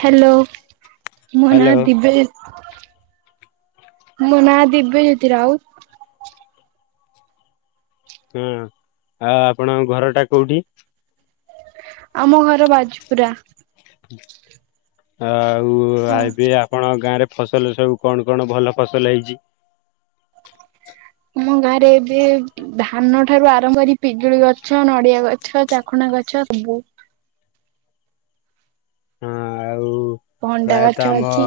Hello ମୋ hello ନାଁ ଦିବେଶ ମୋ ନାଁ ଦିବ୍ୟଜ୍ୟୋତି ରାଉତ। ହଁ ଆଉ ଆପଣଙ୍କ ଘର ଟା କୋଉଠି? ଆମ ଘର ବାଜପୁରା। ଆଉ ହଁ ଏବେ ଆପଣ ଗାଁରେ ଫସଲ ସବୁ କଣ କଣ ଭଲ ଫସଲ ହେଇଛି? ଆମ ଗାଁ ରେ ଏବେ ଧାନ ଠାରୁ ଆରମ୍ଭ କରି ପିଜୁଳି ଗଛ ନଡିଆ ଗଛ ଚାକୁଣ୍ଢ ଗଛ ସବୁ। ହଁ ଆଉ ଭଣ୍ଡା ପ୍ରାୟତଃ ଗଛ ଆମ ଅଛି।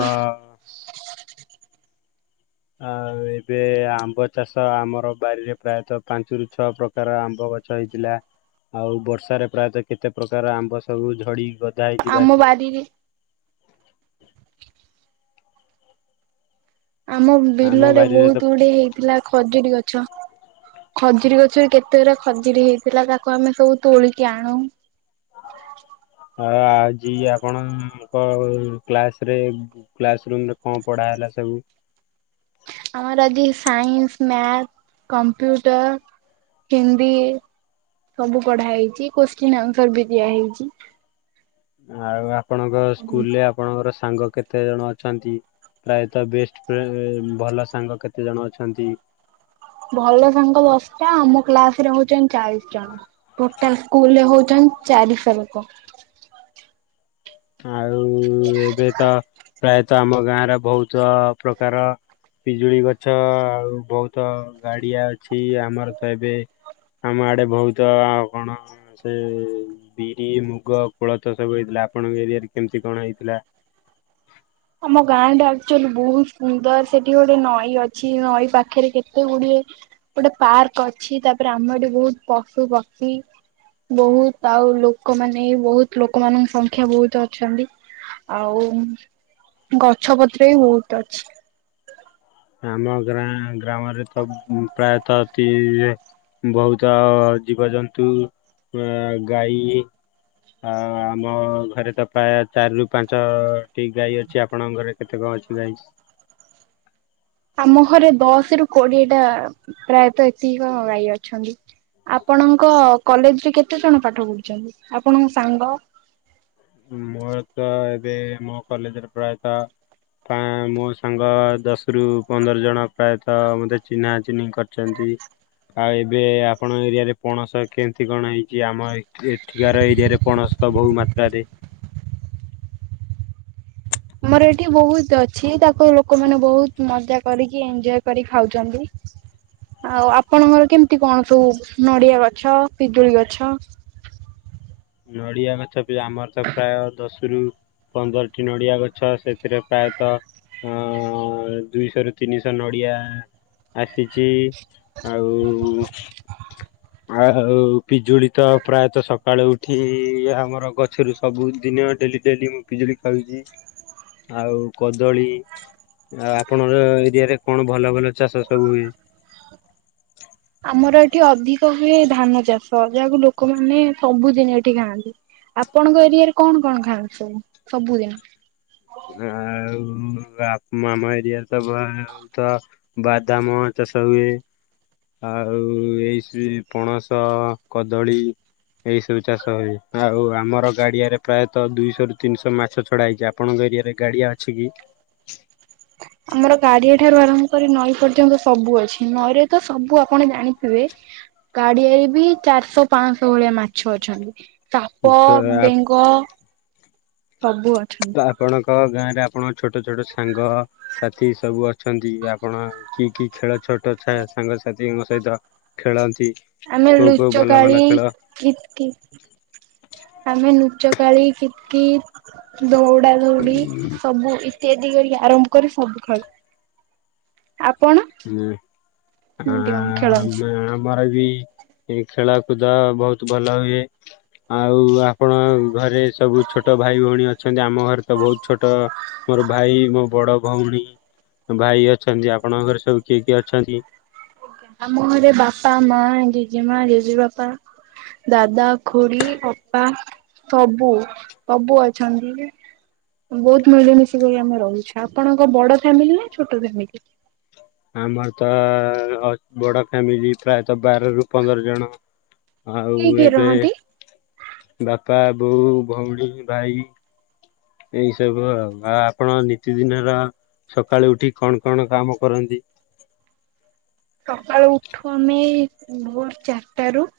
ଆଉ ଏବେ ଆମ୍ବ ଚାଷ ଆମର ବାରିରେ ପ୍ରାୟତଃ ପାଞ୍ଚରୁ ଛଅ ପ୍ରକ ପ୍ରକାର ଆମ୍ବ ଗଛ ହେଇଥିଲା ଆଉ ବର୍ଷାରେ ପ୍ରାୟତଃ କେତେ ପ୍ରକାର ଆମ୍ବ ସବୁ ଝଡି ଆମ ବାରିରେ ଆମ ବିଲରେ ବାରିରେ ବହୁତ ତ ଗୁଡିଏ ହେଇଥିଲା ଖଜୁରୀ ଗଛ। ଖଜୁରୀ ଗଛରେ କେତେ ଗୁରା ଖଜୁରୀ ହେଇଥିଲା ତାକୁ ଆମେ ସବୁ ତୋଳିକି ଆଣୁ। ଆ ଆଜି ଆପଣଙ୍କ କ୍ଲାସ ରେ କ୍ଲାସ ରୁମ ରେ କଣ ପଢା ହେଲା ସବୁ? ଆମର ଆଜି ସାଇନ୍ସ ମ୍ୟାଥ କମ୍ପ୍ୟୁଟର ହିନ୍ଦୀ। ସବୁ ପଢା ହେଇଛି କୋଶ୍ଚିନ୍ ଆନ୍ସର ବି ଦିଆହେଇଛି। ଆଉ ଆପଣଙ୍କ ସ୍କୁଲ ରେ ଆପଣଙ୍କର ସାଙ୍ଗ କେତେ ଜଣ ଅଛନ୍ତି? ପ୍ରାୟତଃ ବେଷ୍ଟ ଫ୍ରେ ଭଲ ସାଙ୍ଗ କେତେ ଜଣ ଅଛନ୍ତି? ଭଲ ସାଙ୍ଗ ଦଶଟା ଆମ କ୍ଲାସ ରେ ହଉଛନ୍ତି ଚାଳିଶ ଜଣ। ଟୋଟାଲ ସ୍କୁଲରେ ହଉଛନ୍ତି ଚାରିଶହ ଲୋକ। ଆଉ ଏବେ ତ ପ୍ରାୟତଃ ଆମ ଗାଁରେ ବହୁତ ପ୍ରକାର ପିଜୁଳି ଗଛ ଆଉ ବହୁତ ଗାଡିଆ ଅଛି ଆମର ତ ଏବେ ଆମ ଆଡେ ବହୁତ କଣ ସେ ବିରି ମୁଗ କୋଳଥ ସବୁ ହେଇଥିଲା। ଆପଣଙ୍କ ଏରିଆରେ କେମିତି କଣ ହେଇଥିଲା? ଆମ ଗାଁ ଟା ଆକ୍ଚୁଆଲି ବହୁତ ସୁନ୍ଦର ସେଠି ଗୋଟେ ନଈ ଅଛି ନଈ ପାଖରେ କେତେ ଗୁଡିଏ ଗୋଟେ ପାର୍କ ଅଛି ତାପରେ ଆମର ଏଠି ବହୁତ ପଶୁ ପକ୍ଷୀ ବହୁତ ଆଉ ଲୋକମାନେ ବହୁତ ଲୋକମାନଙ୍କ ସଂଖ୍ୟା ବହୁତ ଅଛନ୍ତି। ଆଉ ଗଛ ପତ୍ର ବି ବହୁତ ଅଛି। ଆମ ଗାଁ ଗ୍ରାମରେ ତ ପ୍ରାୟତ ତି ବହୁତ ଜୀବଜନ୍ତୁ ଅ ଗାଈ ଆ ଆମ ଘରେ ତ ପ୍ରାୟ ଚାରି ରୁ ପାଞ୍ଚଟି ଗାଈ ଅଛି। ଆପଣଙ୍କ ଘରେ କେତେ କଣ ଅଛି ଗାଈ? ଆମ ଘରେ ଦଶ ରୁ କୋଡିଏ ଟା ପ୍ରାୟତଃ ଏତିକି କଣ ଗାଈ ଅଛନ୍ତି। ଆପଣଙ୍କ କଲେଜରେ କେତେ ଜଣ ପାଠ ପଢୁଛନ୍ତି ଆପଣଙ୍କ ସାଙ୍ଗ? ମୋର ତ ଏବେ ମୋ କଲେଜରେ ପ୍ରାୟତଃ ପା ମୋ ସାଙ୍ଗ ଦଶ ରୁ ପନ୍ଦର ଜଣ ପ୍ରାୟତଃ ମୋତେ ଚିହ୍ନା ଚିହ୍ନି କରିଛନ୍ତି। ଆଉ ଏବେ ଆପଣଙ୍କ ଏରିଆ ରେ ପଣସ କେମିତି କଣ ହେଇଛି? ଆମ ଏଠିକାର ଏରିଆରେ ପଣସ ବହୁ ମାତ୍ରାରେ ଆମର ଏଠି ବହୁତ ଅଛି ତାକୁ ଲୋକମାନେ ବହୁତ ମଜା କରିକି ଏଞ୍ଜୟ କରି ଖାଉଛନ୍ତି। ଆଉ ଆପଣଙ୍କର କେମିତି କଣ ସବୁ ନଡିଆ ଗଛ ପିଜୁଳି ଗଛ ନଡ଼ିଆ ଗଛ ଆମର ତ ପ୍ରାୟ ଦଶ ରୁ ପନ୍ଦରଟି ନଡିଆ ଗଛ ସେଥିରେ ପ୍ରାୟତଃ ହ ଦୁଇଶହ ର ତିନିଶହ ନଡ଼ିଆ। ଆସିଛି ଆଉ। ଆଉ ପିଜୁଳି ତ ପ୍ରାୟତଃ ସକାଳୁ କିଏ ଆମର ଗଛରୁ ସବୁଦିନ ଡେଲି ଡେଲି ମୁଁ ପିଜୁଳି ଖାଉଛି। ଆଉ କଦଳୀ ଆପଣଙ୍କ ଏରିଆ ରେ କଣ ଭଲ ଭଲ ଚାଷ ସବୁ ହୁଏ? ଆମର ଏଠି ଅଧିକ ହୁଏ ଧାନ ଚାଷ ଯାହାକୁ ଲୋକମାନେ ସବୁଦିନ ଏଠି ଖାଆନ୍ତି। ଆପଣଙ୍କ ଏରିଆରେ କଣ କଣ ଖାନ୍ତି ସବୁ ସବୁଦିନ? ଆଉ ବାଆମ ଏରିଆରେ ତ ବହୁତ ବାଦାମ ଚାଷ ହୁଏ। ଆଉ ଏଇ ଶ୍ରୀ ପଣସ କଦଳୀ ଏଇ ସବୁ ଚାଷ ହୁଏ ଆଉ ଆମର ଗାଡିଆରେ ପ୍ରାୟତଃ ଦୁଇଶହ ରୁ ତିନିଶହ ମାଛ ଛଡା ହେଇଛି। ଆପଣଙ୍କ ଏରିଆରେ ଗାଡିଆ ଅଛି କି? [unintelligible] ଆମର ଗାଡିଆ ଠାରୁ ଆରମ୍ଭ କରି ନଈ ପର୍ଯ୍ୟନ୍ତ ସବୁ ଅଛି ନଈରେ ତ ସବୁ ଆପଣ ଜାଣିଥିବେ ଗାଡିଆରେ ବି ଚାରିଶହ ପାଞ୍ଚଶହ ଭଳିଆ ମାଛ ଅଛନ୍ତି। ସାପ ଛ ବେଙ୍ଗ ସବୁ ଅଛନ୍ତି। ଆପଣଙ୍କ ଗାଁ ରେ ଆପଣଙ୍କ ଛୋଟ ଛୋଟ ସାଙ୍ଗ ସାଥି ସବୁ ଅଛନ୍ତି ଆପଣ କିକି ଖେଳ ଛୋଟ ସାଙ୍ଗସାଥିଙ୍କ ସହିତ ଖେଳନ୍ତି। ଆମେ କୋଉ କୋଉ ଭଲ ଲୁଚକାଳି ଭଲ ଖେଳ କିତିକତିଆମେ ନୁଚକାଳି କିିତକିତ ଦୌ ଧାଦେଉଡି ସବୁ ଇତ୍ୟାଦି ଆରମ୍ଭ କରି ସବୁ ଖେଳୁ। ଆପଣ? ନେ କେମିତି କଣ ଖେଳନ୍ତି? ଆମେ ଆମର ବି ଏଇ ଖେଳ କୁଦ ବହୁତ ଭଲ ହୁଏ। ଆଉ ଆପଣ ଘରେ ସବୁ ଛୋଟ ଭାଇ ଭଉଣୀ ଅଛନ୍ତି ଆମ ଘରେ ତ ବହୁତ ଛୋଟ ମୋର ଭାଇ ମୋ ବଡ ଭଉଣୀ ଭାଇ ଅଛନ୍ତି ଆପଣଙ୍କ ଘରେ ସବୁ କିଏ କିଏ ଅଛନ୍ତି? ଆମ ଘଲେ ବାପା ମା ଜେଜେମା ଜେଜେ ବାପା। ଦାଦା ଖୁଡିଅପା ସବୁ ସବୁ ଅଛନ୍ତି। ବହୁତ ମିଳିମିଶିିକ ଆମେ ରହୁଛେ ଆପଣଙ୍କ ବଡ ଫ୍ୟାମିଲି ନା ଛୋଟ ଫ୍ୟାମିଲି। ଆମର ତ ବଡ ଫ୍ୟାମିଲି ପ୍ରାୟତଃ ବାରରୁ ପନ୍ଦର ଜଣ। ଆଉ କିଏ କିଏ ଏବେ ରହନ୍ତି ବାପା ବୋଉ ଭଉଣୀ ଭାଇ ଏଇ ସବୁ ଆପଣ ନିତିଦିନ ର ସକାଳେୁ ଉଠି କଣ କଣ କାମ କରନ୍ତି? ସକାଳୁ ଉଠୁ ଆମେ ଭୋର୍ ଚାରିଟା ରୁ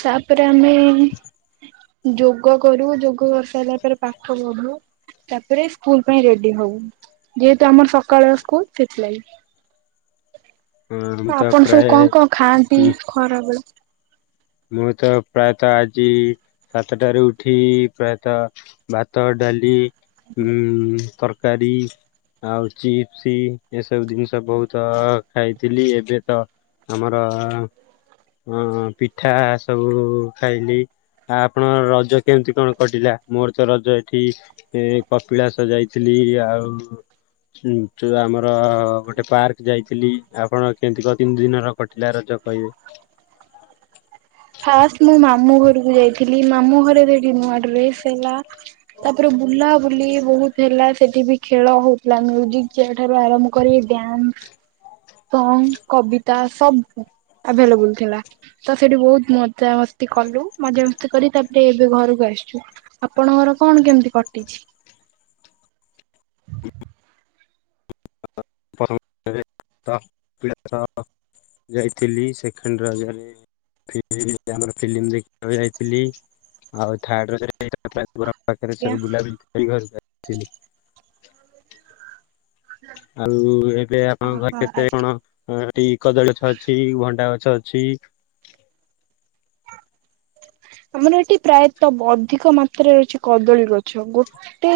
ତାପରେ ଆମେ ଯୋଗ କରୁ। ଯୋଗ କରିସାରିଲା ପରେ ପାଠ ପଢୁ। ତାପରେ ସ୍କୁଲ ପାଇଁ ରେଡ୍ଡି ହଉ। ଯେହେତୁ ଆମର ସକାଳ ସ୍କୁଲ ସେଥିଲାଗି। ହଁ ମୁଁ ତ ଆପଣ ସବୁ କଣ ପ୍ରାୟ କଣ ଖାଆନ୍ତି ଖରା ବେଳେ? ମୁଁ ତ ପ୍ରାୟତଃ ଆଜି ସାତଟାରୁ ଉଠି ପ୍ରାୟତଃ ଭାତ ଡ଼ାଲି ଉ ତରକାରୀ ଆଉ ଚିପ୍ସ ଏସବୁ ଜିନିଷ ବହୁତ ଖାଇଥିଲି ଏବେ ତ ଆମର ଅ ପିଠା ସବୁ ଖାଇଲି। ଆ ଆପଣ ରଜ କେମିତି କଣ କଟିଲା ମୋରତ ରଜ ଏଠି ଏ କପିଳାସ ଯାଇଥିଲି ଆଉ ସେଠୁ ଆମର ଗୋଟେ ପାର୍କ ଯାଇଥିଲି ଆପଣ [unintelligible] ତିନି ଦିନର କ ଦାରଜ କହିବେ। ଫାଷ୍ଟେ ମୁଁ ମାମୁଁ ଘରକୁ ଯାଇଥିଲି ମା ମାମୁଁ ଘରେ ସେଠି ନୁଆ ଡ୍ରେସ୍ ହେଲା। ତାପରେ ବୁଲାବୁଲି ବହୁତ୍ ହେଲା ସେଠିବି ଖେଳ ହଉଥିଲା ମ୍ୟିଜିକ୍ ଚେୟାର୍ ଠାରୁ ଆରମ୍ଭ କରି ଡ୍ୟାସ୍। ସଙ୍ଗ୍ କବିତା ସବୁ ଆଭେଲେବୁଲ୍ ଥିଲା ତସେଠି ବହୁତ ମଜାମସ୍ତି କଲୁ ମଜାମସ୍ତି କରି ତାପରେ ଏବେ ଘରକୁ ଆସିଚୁ। ଆପଣଙ୍କର କଣ କେମିତି କଟିଛି? [unintelligible] ଯାଇଥିଲି ସେକେଣ୍ଡ ରଜ ରେ [unintelligible] ଆମର ଫିଲ୍ମ ଦେଖିବାକୁ ଯାଇଥିଲି ଆଉ ଥାର୍ଡ ରାଜରେ ସେଇ ତାର ପାଖରେ ଆଜ୍ଞା? ସବୁ ବୁଲାବୁଲି କରି ଘରକୁ ଆସିଥିଲି। ଆଉ ଏବେ ଆପଣଙ୍କ ଘରେ ଓହୋ କେତେ ଆଜ୍ଞା କଣ ହ ଏଠି କଦଳୀ ଗଛ ଅଛି ଭଣ୍ଡା ଗଛ ଅଛି। ଆମର ଏଠି ପ୍ରାୟତଃ ଅଧିକ ମାତ୍ରାରେ ରହିଛି କଦଳୀ ଗଛ ଗୋ ଟି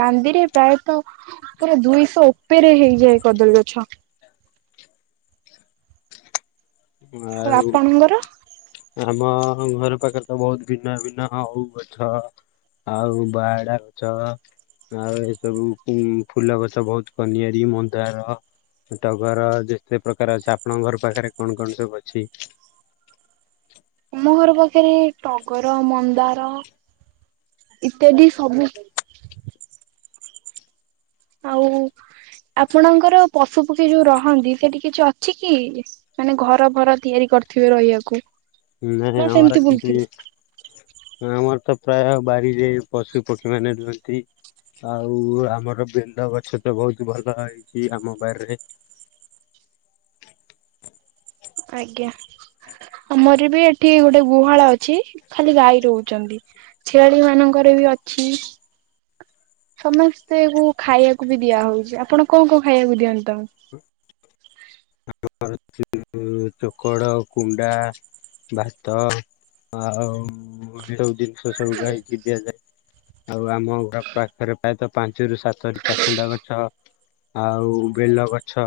କାନ୍ଦିରେ ପ୍ରାୟତଃ ପୁରା ଦୁଇଶହ ଉପେରେ ହେଇଯାଏ କଦଳୀ ଗଛ। ଆଉ ଆମ ଘର ପାଖରେତ ବହୁତ୍ ଭିନ୍ନ ଭିନ୍ନ ଓଉ ଗଛ ଆଉ ବାହାଡ଼ା ଗଛ। ଆଉ ଏ ସବୁ ଫୁଲ ଗଛ ବହୁତ୍ କନିଆର ମନ୍ଦାର। ଟଗର ଯେତେ ପ୍ରକାର ଅଛି ଆପଣଙ୍କ ଘର ପାଖରେ କଣ କଣ ସବୁ ଅଛି? ଆମ ଘର ପାଖରେ ଟଗର ମନ୍ଦାର ଇତ୍ୟାଦି ସବୁ ଆଉ ଆପଣଙ୍କର ପଶୁ ପକ୍ଷୀ ଯୋଉ ରହନ୍ତି ସେଠି କିଛି ଅଛିକି? ମାନେ ଘର ଭର ତିଆରି କରିଥିବେ ରହିବାକୁ। ନାଇ ନା ଆମର ସେମିତି କିଛି ବୁଲୁଥିବେ? ନାଁ ଆମରତ ପ୍ରାୟ ବାରିରେ ପଶୁ ପକ୍ଷୀ ମାନେ ରୁହନ୍ତି। ଆଉ ଆମର ବେଲ ଗଛତ ବହୁତ୍ ଭଲ ହେଇଚି ଆମ ବାରିରେ। ଆଜ୍ଞା ଆମରବି ଏଠି ଗୋଟେ ଗୁହାଳ ଅଛି ଖାଲି ଗାଈ ରହୁଚନ୍ତି। ଛେଳି ମାନଙ୍କରବି ଅଛି। ସମସ୍ତେକୁ ଖାଇବାକୁବି ଦିଆ ହଉଚି ଆପଣ କଣ କଣ ଖାଇବାକୁ ଦିଅନ୍ତି ତାଙ୍କୁ? [unintelligible] ଚୋକଡ଼ କୁଣ୍ଡା। ଭାତ ଆଉ [unintelligible] ସବୁ ଜିନିଷ ସବୁ ଗାଇକି ଦିଆଯାଏ ଆଉ ଆମ ଘର ପାଖରେ ପ୍ରାୟତଃ ପାଞ୍ଚରୁ ସାତଟି ଚାକୁଣ୍ଡା ଗଛ ଆଉ ବେଲ ଗଛ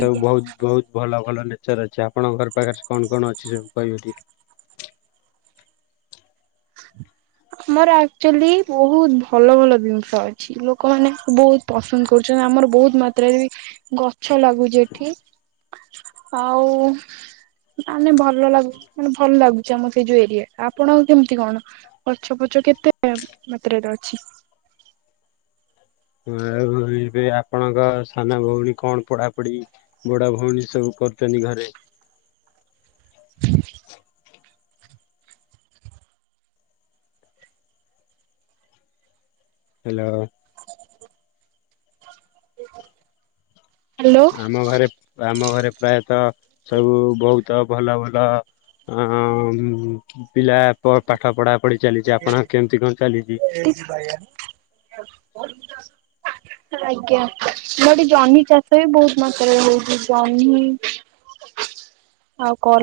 ଏସବୁ ବହୁତ୍ ବହୁତ୍ ଭଲ ଭଲ ନେଚର ଅଛି ଆପଣଙ୍କ ଘର ପାଖରେ କଣ କଣ ଅଛି ସବୁ କହିବେଟି? ଆମର ଆକ୍ଚୁଅଲି ବହୁତ୍ ଭଲ ଭଲ ଜିନିଷ ଅଛି। ଲୋକମାନେ ବହୁତ୍ ପସନ୍ଦ କରୁଚନ୍ତି ଆମର ବହୁତ୍ ମାତ୍ରାରେ ବି ଗଛ ଲାଗୁଛି ଏଠି ଆଉ ଆମେ ଭଲ ଲାଗୁ ମାନେ ଭଲ ଲାଗୁଚି ଆମ ସେଇ ଯୋଉ ଏରିଆଟା ଆପଣ କେମିତି କଣ ଗଛ ଫଛ କେତେ ମାତ୍ରାରେ ଅଛି। ଆଉ ଏବେ ଆପଣଙ୍କ ସାନ ଭଉଣୀ କଣ ପଢ଼ାପଢ଼ି ବଡ଼ ଭଉଣୀ ସବୁ କରୁଚନ୍ତି ଘରେ? [inaudible] ହାଲୋ। ହ୍ୟାଲୋ। ଆମ ଘରେ ଆମ ଘରେ ପ୍ରାୟତଃ ସବୁ ବହୁତ ଭଲ ଭଲ ଅଁ ପିଲା ପ ପାଠ ପଢା ପଢି ଚାଲିଚି ଆପଣଙ୍କ କେମିତି କଣ ଚାଲିଚି। [unintelligible] [inaudible] [inaudible] ଆଜ୍ଞା ମୁ ଏଠି ଜହ୍ନି ଚାଷ ବି ବହୁତ ମାତ୍ରାରେ ହଉଚି ଜହ୍ନି। ଆଉ କଲ୍‌